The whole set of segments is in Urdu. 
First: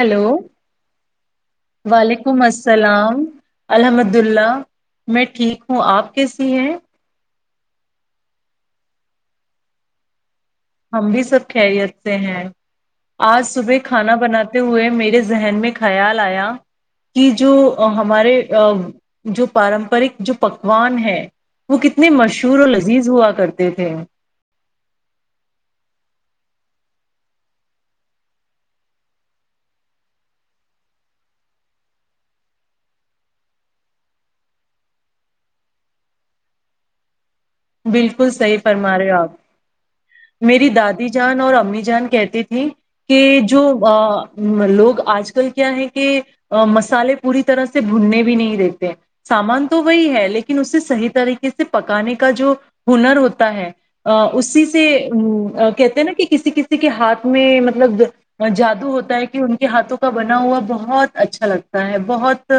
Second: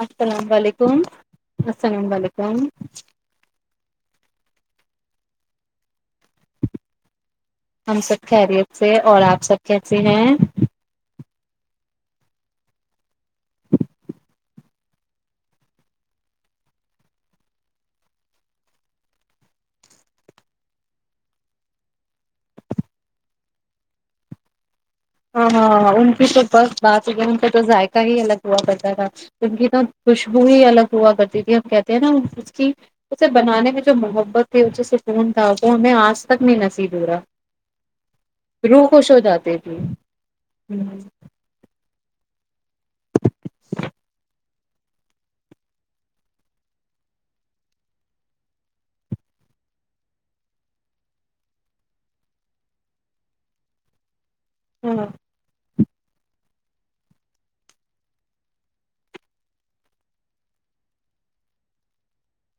ہیلو السلام و علیکم السلام و علیکم عبد اللہ میں ٹھیک ہوں آپ کیسی ہیں ہم سب خیریت سے اور آپ سب کیسے ہیں ہم بھی سب خیریت سے ہیں آج صبح کھانا بناتے ہوئے میرے ذہن میں خیال آیا کہ جو ہمارے جو پارمپرک جو پکوان ہیں وہ کتنے مشہور اور لذیذ ہوا کرتے تھے ہاں ہاں ان کی تو بس بات ہی ہے ان کا تو ذائقہ ہی الگ ہوا کرتا تھا ان کی تو خوشبو ہی الگ ہوا کرتی تھی ہم کہتے ہیں نا اس کی اسے بنانے میں جو محبت تھی سکون تھا وہ ہمیں آج تک نہیں نصیب رہا بالکل صحیح روح فرما خوش رہے ہو آپ جاتی تھی میری دادی جان اور امی جان کہتی تھی کہ جو لوگ آج کل کیا ہے کہ مسالے پوری طرح سے بھننے بھی نہیں دیتے سامان تو وہی ہے لیکن اسے صحیح طریقے سے پکانے کا جو ہنر ہوتا ہے اس کی سے ہاں ا کہتے ہیں نا کہ کسی کسی کے ہاتھ میں مطلب جادو ہوتا ہے کہ ان کے ہاتھوں کا بنا ہوا بہت اچھا لگتا ہے بہت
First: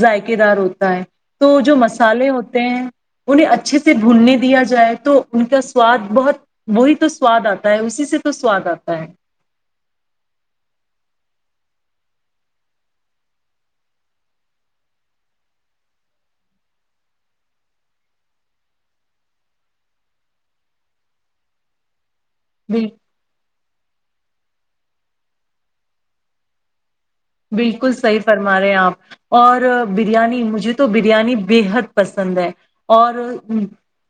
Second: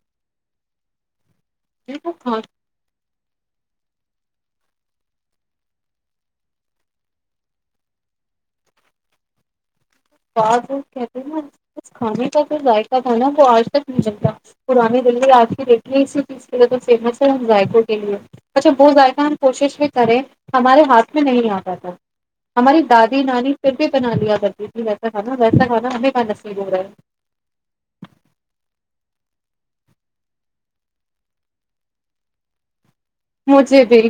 ذائقے دار ہوتا ہے تو جو وہ مسالے کھا ہوتے ہیں انہیں اچھے سے بھونڈنے دیا جائے تو ان کا سواد بہت وہی تو سواد آتا ہے اسی سے تو سواد آتا ہے ب وہ کہتے ہیں نا اس کھانے کا جو ذائقہ تھا نا وہ آج تک نہیں جلتا پرانی دللی آج کی دیکھیے اسی چیز کے فیمس ہے ہم ذائقوں کے لیے اچھا وہ ذائقہ ہم کوشش بھی کریں ہمارے ہاتھ میں نہیں آتا تھا ہماری بال دادی نانی پھر بھی بنا دیاتاری جی ویسا کھانا ویسا کھانا ہمیں کا نصیب ہو رہا ہے بالکل صحیح فرما رہے ہیں آپ اور بریانی مجھے تو بریانی بےحد پسند ہے اور مجھے بھی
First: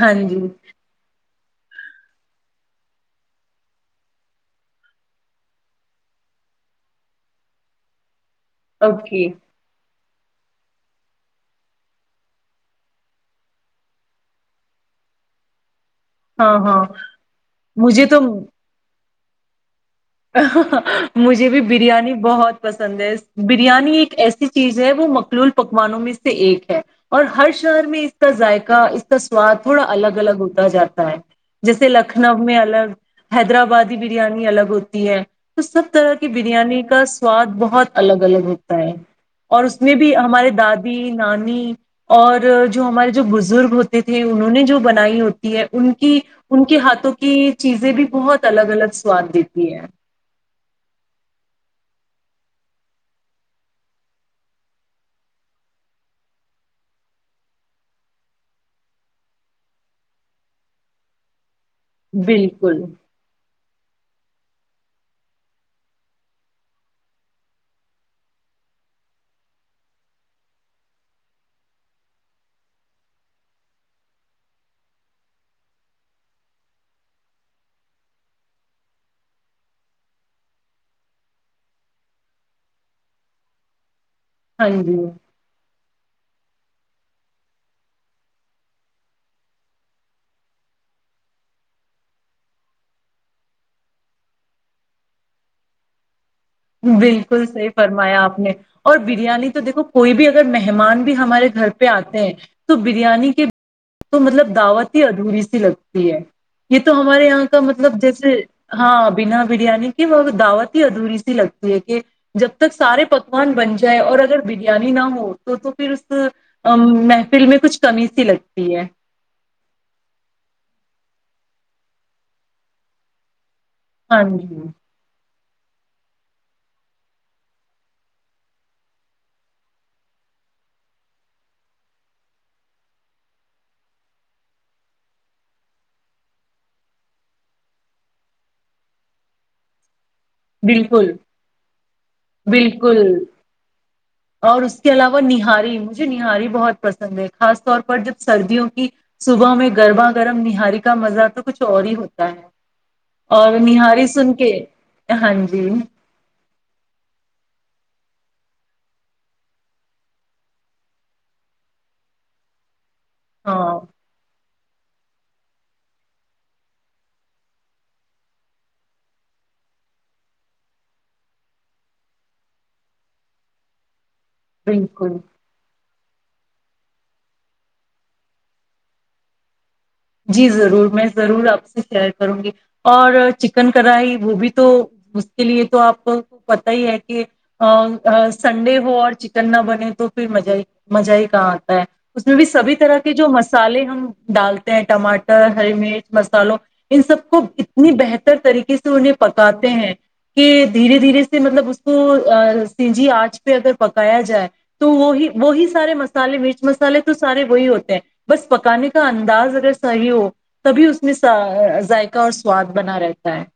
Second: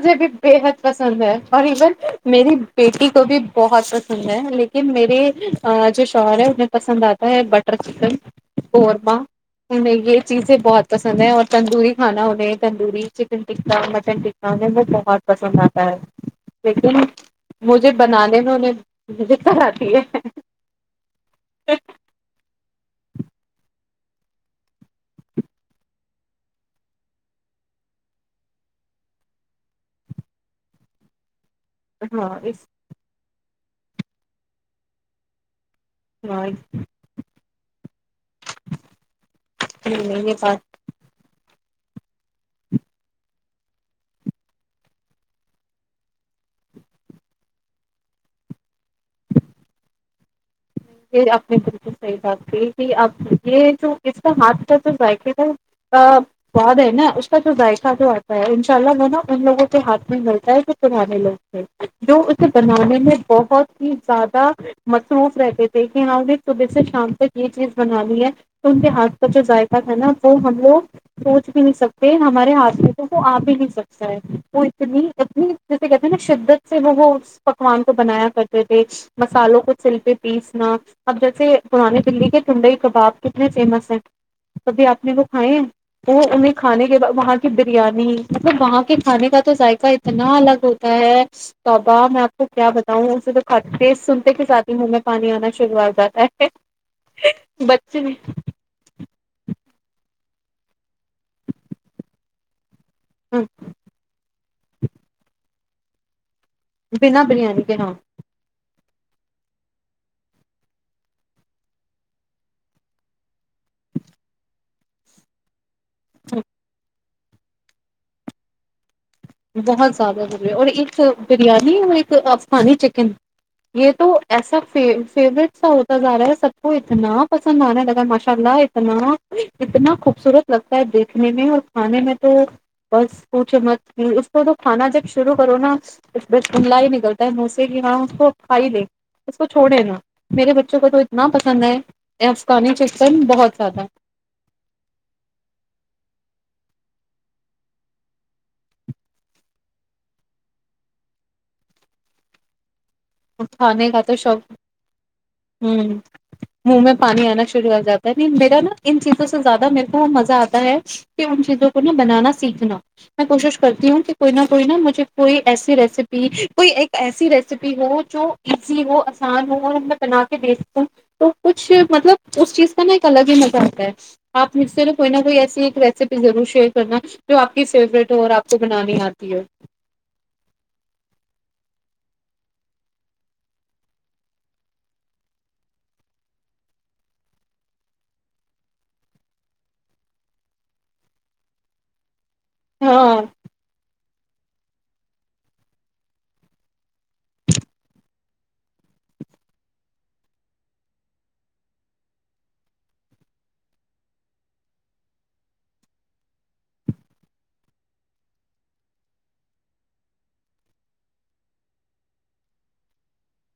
ہاں بھی جی بےحد پسند ہے اور ایون میری بیٹی کو بھی بہت پسند ہے لیکن میرے جو شوہر ہے انہیں پسند آتا ہے بٹر چکن اورورمہ اوکے ہ م یہ چیزیں بہت پسند ہے اور تندوری کھانا انہیں تندوری ن ٹکا مٹن ٹکا م بہت پسند آ ہاں ہاں لیکن مجھے بنانے میں انہیں وز کرر مجھے بھی بریانی بہت پسند سدیش بریانی ایک ایسی چیز ہے وہ مقلول پکوانوں میں سے ایک ہے اور ہر شہر میں اس کا ذائقہ اس کا سواد تھوڑا الگ الگ ہوتا جاتا ہے جیسے ہاں لکھنؤ میں اس الگ حیدرآبادی بریانی الگ ہوتی تی ہے تو سب طرح کی ہاں بریانی کا سواد بہت الگ الگ ہوتا ہے اور اس میں نہیں بھی نہیں یہ ہمارے بات دادی نانی اور جو ہمارے جو بزرگ ہوتے تھے انہوں نے جو بنائی ہوتی ہے ان کی ان کے ہاتھوں کی چیزیں بھی بہت الگ الگ سواد دیتی [inaudible] یہ اپنے بال کو صحیح بات کی کہ اب یہ جو اس کا ہاتھ کا جو ذائقے کا سواد ہے نا اس کا جو ذائقہ جو آتا ہے انشاء اللہ وہ نا ان لوگوں کے ہاتھ میں ملتا ہے جو پرانے لوگ جو اسے بالکل بنانے میں بہت ہی زیادہ مصروف رہتے تھ ہماں ا صبح سے شام تک یہ چیز بنانی ہے تو ان کے ہاتھ کا جو ذائقہ تھا نا وہ ہم لوگ سوچ بھی نہیں سکتے ہمارے ہاتھ میں تو وہ آ بھی نہیں سکتا ہے وہ اتنی اتنی جیسے کہتے ہیں نا شدت سے وہ وہ اس پکوان کو بنایا کرتے تھے مسالوں کو سل پے پیس اب جیسے پرانے دلی کے ٹنڈئی کباب کتنے فیمس ہیں ہاں کبھی جی آپ نے وہ کھائے ہیں وہ انہیں کھانے کے بعد وہاں کی بریانی مطلب وہاں کے کھانے کا تو ذائقہ اتنا الگ ہوتا ہے توابا میں آپ کو کیا بتاؤں اسے تو ٹیسٹ سنتے کے ساتھ ہی ہن میں پانی آنا [unintelligible] شروعاتا ہے [unintelligible] بالکل صحیح بچے فرمایا آپ نے اور بریانی تو دیکھو کوئی بھی [unintelligible] اگر مہمان بھی ہمارے گھر پہ آتے ہیں [unintelligible] تو بریانی کے تو مطلب [unintelligible] دعوت ہی ادھوری سی لگتی ہے یہ تو بنا ہمارے یہاں کا بریانی کے ہاں مطلب جیسے [unintelligible] ہاں بنا بریانی کی وہ دعوت ہی ادھوری [unintelligible] لگتی ہے کہ جب تک سارے پکوان بن جائے اور اگر بریانی نہ ہو تو پھر اس ا میں [unintelligible] فل میں کچھ کمی سی لگتی ہے بہت زیادہ ضر ہے اور ایک بریانی اور ایک آفسانی چکن [unintelligible] یہ تو ہاں ایسا جی ف فیوریٹ [unintelligible] ا ہوتا جا رہا ہے سب کو اتنا پسند آنے لگ رہا ہے ماشاء اللہ اتنا اتنا خوبصورت لگتا ہے دیکھنے میں اور کھانے میں تو بس اچمچ اس کو تو کھانا جب شروع کرو نا اس ب ملہ ہی نکلتا ہے مسے کی ہاں اس کو کھائی دے اس کو چھوڑے نا [unintelligible] بچوں کو تو بالکل اتنا پسند ہے افغانی بالکل چکن بہت زیادہ اور اس کے علاوہ نہاری مجھے نہاری بہ بہت پسند ہے خاص طور پر جب سردیوں کی صبح میں گرما گرم نہاری کا مزہ تو کچھ اور ہی ہوتا ہے اور کھانے کا نہاری تو سن شوق کے ہاں جی ہوں منہ میں پانی آنا شروع ہو [unintelligible] جات میرا نا ان چیزوں سے زیادہ میرے کو مزہ آتا ہے کہ ان چیزوں کو نا بنانا سیکھنا [unintelligible] میں کوشش ہاں کرتی ہوں کہ کوئی نہ کوئی نا مجھے کوئی ایسی ریسیپی کوئی ایک ایسی ریسیپی ہو [unintelligible] جو ایزی ہو آسان ہو اور میں بنا کے دیکھتی ہوں تو کچھ مطلب اس چیز کا نا ایک الگ ہی مزہ ہوتا ہے [unintelligible] آپ م سےر کوئی نہ بالکل کوئی ایسی ایک ریسیپی [unintelligible] ضرور شیئر کرنا جو آپ کی فیورٹ ہو اور آپ کو بنانی آتی ہے [unintelligible] جی ضرور میں ضرور آپ سے شیئر کروں گی اور چکن کڑھائی وہ بھی تو اس کے لیے تو آپ کو پتا ہی ہے کہ سنڈے ہو اور چکن نہ بنے تو پھر مہ ہی مزہ ہی کہاں آتا ہے اس میں بھی سبھی طرح کے ہاں جو مسالے ہم [unintelligible] دال [unintelligible] ٹماٹر ہری مرچ مسالو ان سب کو اتنی بہتر طریقے سے انہیں پکاتے ہیں کہ دھیرے دھیرے سے مطلب اس کو سجی آنچ پہ اگر پکایا جائے تو وہ وہی سارے مسالے مرچ مسالے تو سارے وہی ہوتے ہیں بس پکانے کا انداز صحیح ہو تبھی اس میں ذائقہ اور سواد بنا رہتا ہے [unintelligible]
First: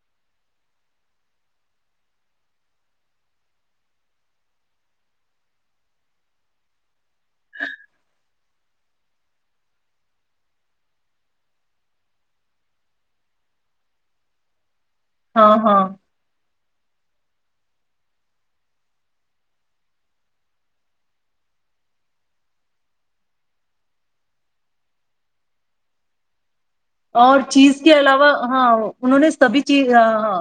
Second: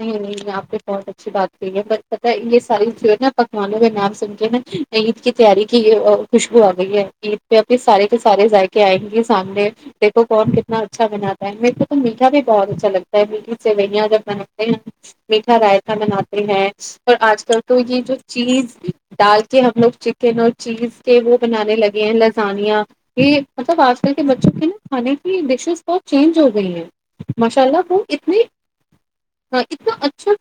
نہیں نہیں آپ پ بہت اچھی بات کہی ہے بس پت یہ ساری جو نا پکوانوں کا نام سن کے نا عید کی تیاری کی خوشبو آ گئی ہے عید پہ انے سارے کے سارے ذائقے آئیں گے سامنے دیکھو کون کتنا اچھا بناتا ہے میرے کو تو میٹھا بھی بہت اچھا لگتا ہے میٹھی سے وہیاں جب [unintelligible] ایک [unintelligible] ہاں میٹھا ہاں رائتا بناتتے ہیں [unintelligible] اور آج کل تو یہ جو چیز ڈال کے ہم لوگ چکن اور چیز کے وہ بنانے لگے ہیں لذانیاں یہ مطلب آج کل کے بچوں کے نا کھانے کی ڈشیز بہت چینج ہو گئی ہیں [unintelligible] اور ماشاء چیز اللہ کے وہ علاوہ اتنے ہاں انہوں نے سبھی [unintelligible] جز اتنا ہاں اچھا ہاں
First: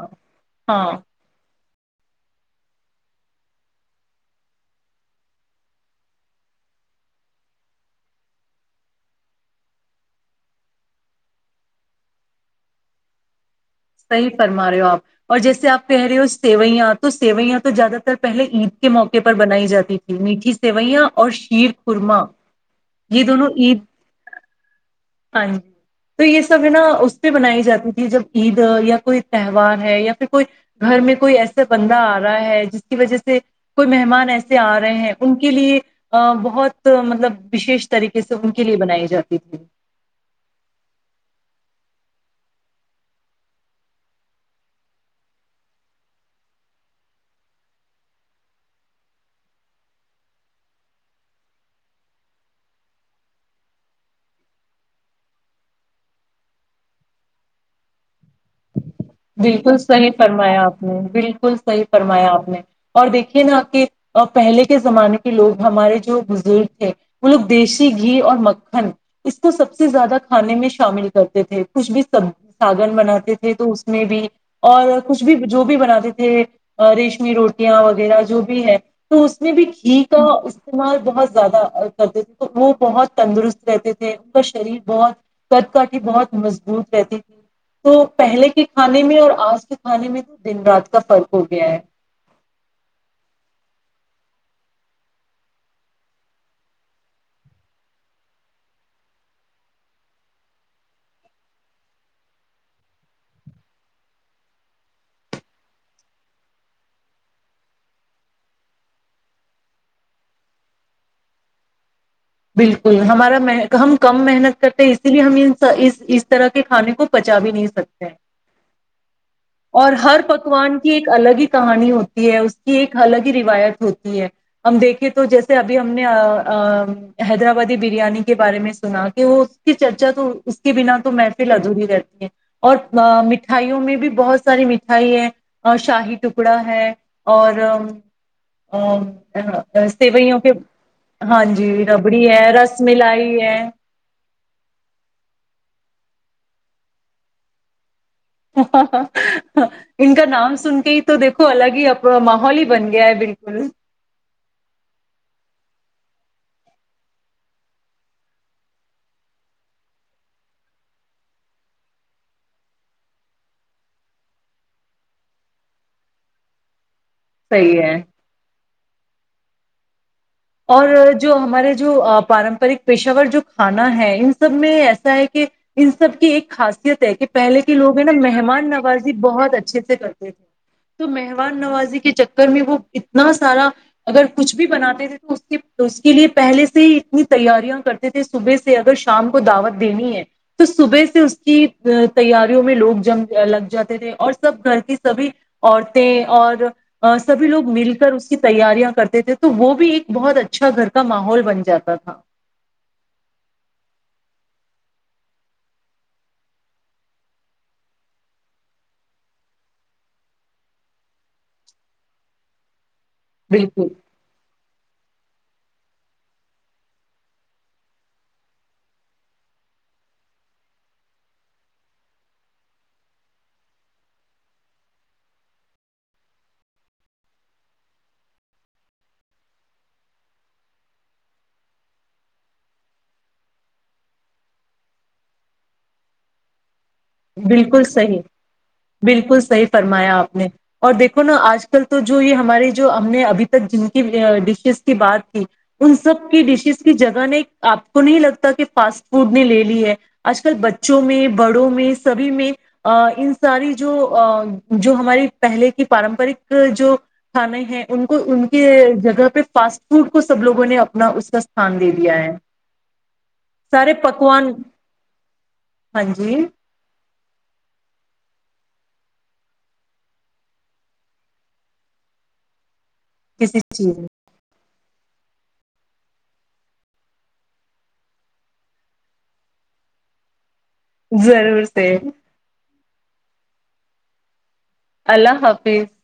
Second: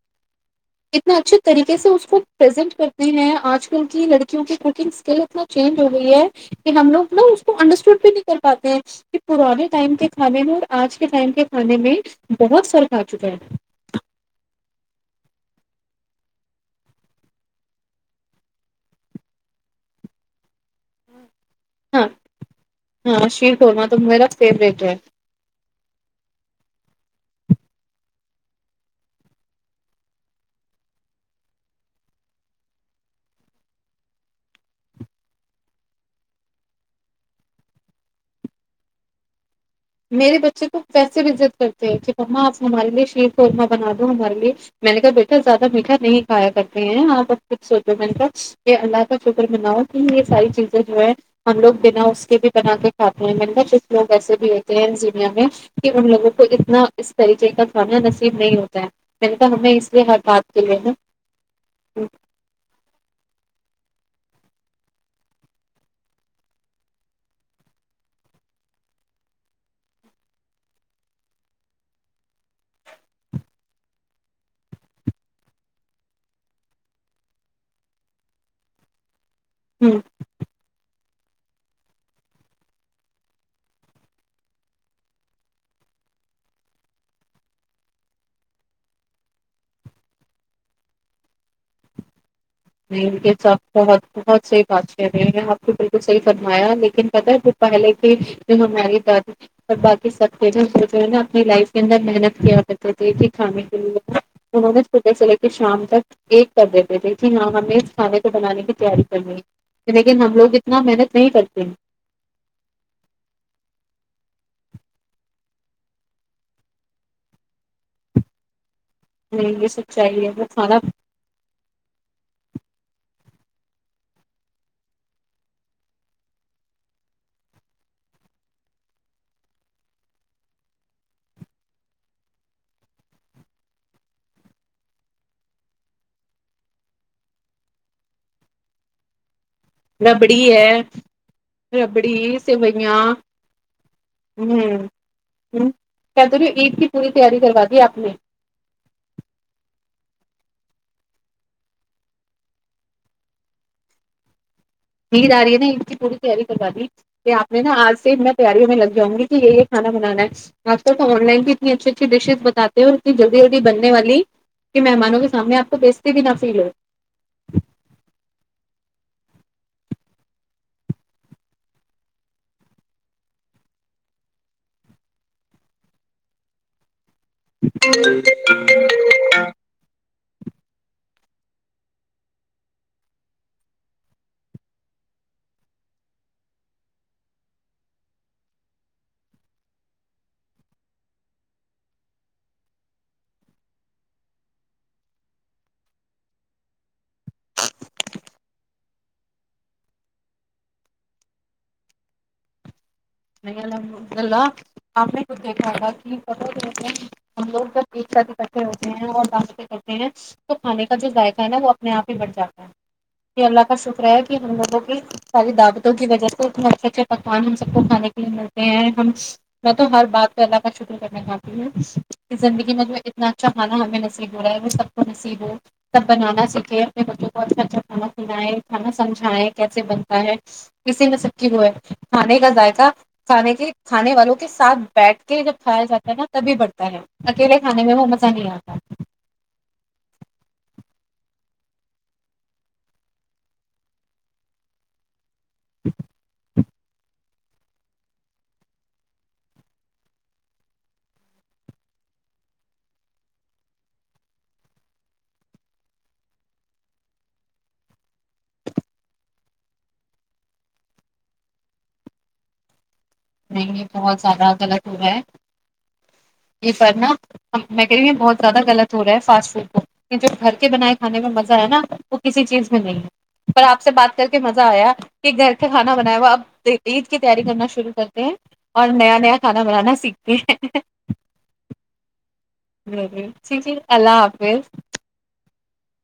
ہاں [unintelligible] اتنا اچھے طریقے سے اس کو پرزینٹ کرتے ہیں آج کل کی لڑکیوں کی کوکنگ اسکل اتنا چینج ہو گئی ہے کہ ہم لوگ نا اس کو انڈرسٹینڈ بھی نہیں کر پاتے ہیں کہ پرانے ٹائم کے کھانے میں اور آج کے ٹائم کے کھانے میں بہت فرق آ چکا ہے صحیح فرما رہے ہو آپ اور جیسے آپ کہہ رہے ہو سیوئیاں تو سیوئیاں تو زیادہ تر پہلے عید کے موقع پر بنائی جاتی تھی میٹھی سوئیاں اور شیر ہاں خورما یہ ہاں دونوں شیر عید قورمہ تو میرا فیوریٹ ہے ہاں جی تو یہ سب ہے نا اس بنائی جاتی تھی جب عید یا کوئی تہوار ہے یا پھر کوئی گھر میں کوئی ایسا بندہ آ رہا ہے جس کی وجہ سے کوئی مہمان ایسے آ رہے ہیں ان کے لیے بہت مطلب وشیش طریقے سے ان کے لیے بنائی جاتی تھی میرے بچے کو ویسے بھیضت کرتے ہیں کہ پما آپ ہمارے لیے شیر قورمہ بنا دو ہمارے لیے میں نے کہا بیٹا زیادہ میٹھا نہیں کھایا کرتے ہیں آپ ا خھ سوچو میں نے کہا یہ اللہ کا شکر بناؤ کہ یہ ساری چیزیں جو ہے ہم لوگ بنا اس کے بھی بنا کے کھاتے ہیں میں نے کہا کچھ لوگ ایسے بھی ہے دنیا میں کہ ان لوگوں کو اتنا اس طریقے کا کھانا نصیب نہیں ہوتا ہے میں نے کہا ہمیں بالکل اس لیے صحیح ہر بات فرمایا کے لیے آپ نا نے بالکل صحیح فرمایا آپ نے اور دیکھیے نا آپ کہ اور پہلے کے زمانے کے لوگ ہمارے جو بزرگ تھے وہ لوگ دیسی گھی اور مکھن اس کو سب سے زیادہ کھانے میں شامل کرتے تھے کچھ بھی سب ساگن بناتے تھے تو میں بھی اور کچھ بھی جو بھی بناتے تھے ریشمی روٹیاں وغیرہ جو بھی ہے تو اس میں بھی ہوں کھی کا استعمال بہت زدہ کرتے تھے تو وہ بہت تندرست رہتے تھے ان کا شریر بہت کدکٹ بہت مضبوط رہتی تھی تو پہلے کے کھانے میں اور آج کے کھانے میں تو دن رات کا فرق ہو گیا ہے نہیں یہ سب بہت بہت سحی باتشاہ میں نے آپ کو بالکل صحیح فرمایا لیکن پتہ ہے جو پہلے کے جو ہماری دادی اور باقی سب تھے نا جو ہے نا اپنی لائف کے اندر محنت کیا کرتے تھے کھانے کے لیے انہوں نے صبح سے لے کے شام تک ایک کر دیتے تھے جی ہاں ہم نے اس کھانے کو بنانے کی تیاری کرنی ہے لیکن ہم لوگ اتنا محنت نہیں کرتے ہیں بالکل ہمارا ہم کم محنت کرتے ہیں اسی لیے ہم اس طرح کے کھانے کو پچا بھی نہیں سکتے نہیں یہ سب اور ہر چاہیے وہ پکوان کھانا کی ایک الگ ہی کہانی ہوتی ہے اس کی ایک الگ ہی روایت ہوتی ہے ہم دیکھیں تو جیسے ابھی ہم نے حیدرآبادی بریانی کے بارے میں سنا کہ وہ اس کی چرچا تو اس کے بنا تو محفل ادھوری رہتی ہے اور مٹھائیوں میں بھی بہت ساری مٹھائی ہے شاہی ٹکڑا ہے اور سوئی ہو پ ہاں جی کبڑی ربڑی ہے رس سوئیا ملائی ہے ہ ہ کیا تو رہی عید کی پوری تیاری کروا دی آپ نے ہاں ان کا نام سن کے ہی تو دیکھو الگ ہی ماحول ہی بن گیا ہے بالکل ج آ رہی ہے نا ان کی پوری تیاری کروا دی کہ آپ نے نا آج سے میں تیاریوں میں لگ جاؤں گی کہ یہ یہ کھانا بنانا ہے آپ ط آن لائن بھی اتنی اچھی اچھی ڈشز بتاتے ہیں اور اتنی جلدی جلدی بننے والی کہ مہمانوں کے سامنے آپ کو بیچتے بھی نہ فیل ہو صحی ہے اور جو ہمارے جو پارمپرک پیشاور جو کھانا ہے ان سب میں ایسا ہے کہ ان سب کی ایک خاصیت ہے کہ پہلے کے لوگ ہیں نا مہمان نوازی بہت اچھے سے کرتے تھے تو مہمان نوازی کے چکر میں وہ اتنا سارا اگر کچھ بھی بناتے تھے اس کے لیے پہلے سے ہی اتنی تیاریاں کرتے تھے صبح سے اگر شام کو دعوت دینی ہے تو صبح سے اس کی تیاریوں میں لوگ جم لگ جاتے تھے اور سب گھر کی سبھی عورتیں اور سبھی لوگ مل کر اس کی تیاریاں کرتے تھے تو وہ بھی ایک بہت اچھا گھر کا ماحول بن جاتا تھا نہیں الحمدلہ آپ نے خود دیکھا تھاا کہ ہم لوگ جب ایک ساتھ اکٹھے ہوتے ہیں اور دانتے کرتے ہیں تو کھانے کا جو ذائقہ ہے نا وہ اپنے آپ ہی بٹ جاتا ہے جی اللہ کا بالکل شکر ہے کہ ہم لوگوں کو ساری دعوتوں کی وجہ سے اتنے اچھے اچھے پکوان ہم سب کو کھان کے ہم میں تو ہر بات پہ اللہ کا شکر کرنا چاہتی ہوں زندگی میں جو اتنا اچھا کھانا ہمیں نصیب ہو رہا ہے وہ سب کو نصیب ہو سب بنانا سیکھے اپنے بچوں کو اچھا اچھا کھانا کھنائے کھانا سمجھائیں کیسے بنتا ہے اسی میں سب کی وہ ہے کھانے کا ذائقہ کھانے کے کھانے والوں کے ساتھ بیٹھ کے جب کھایا جاتا ہے نا تبھی بڑ بالکل صحیح بالکل صحیح فرمایا آپ نے اور دیکھو نا آج کل تو جو یہ ہمارے جو ہم نے ابھی تک جن کی ڈشز کی بات ان سب کی ڈشز جگہ نے آپ کو نہیں لگتا کہ فاسٹ فوڈ نے لے لی ہے آج کل بچوں میں بڑوں میں سبھی میں ان ساری جو جو ہماری پہلے کی پارمپرک جو کھانے ہیں ان کو ان کے جگہ پہ فاسٹ فوڈ کو سب لوگوں نے اپنا اس کا ستھان دے دیا ہے نہیں یہ سارے بہت زیادہ پکوان غلط ہو رہا ہے ہاں جی یہ فنا [unintelligible] میں کہ بہت زیادہ غلط ہو رہا ہے فاسٹ فوڈ کو جو گھر کے بنائے کھے میں مزہ ہے نا وہ کسی چیز [unintelligible] نہیں کسی پر آپ سے بات چیز کر کے مزہ آیا [unintelligible] گھر سے کھانا بنایا ہوا اب عید کی تیاری کرنا شروع کر اور نیا نیا کھانا بنانا سیکھتی ہیں [unintelligible] ضرور سے [unintelligible] ضر ٹھیک ہے اللہ حافظ [unintelligible] اللہ حافظ [unintelligible]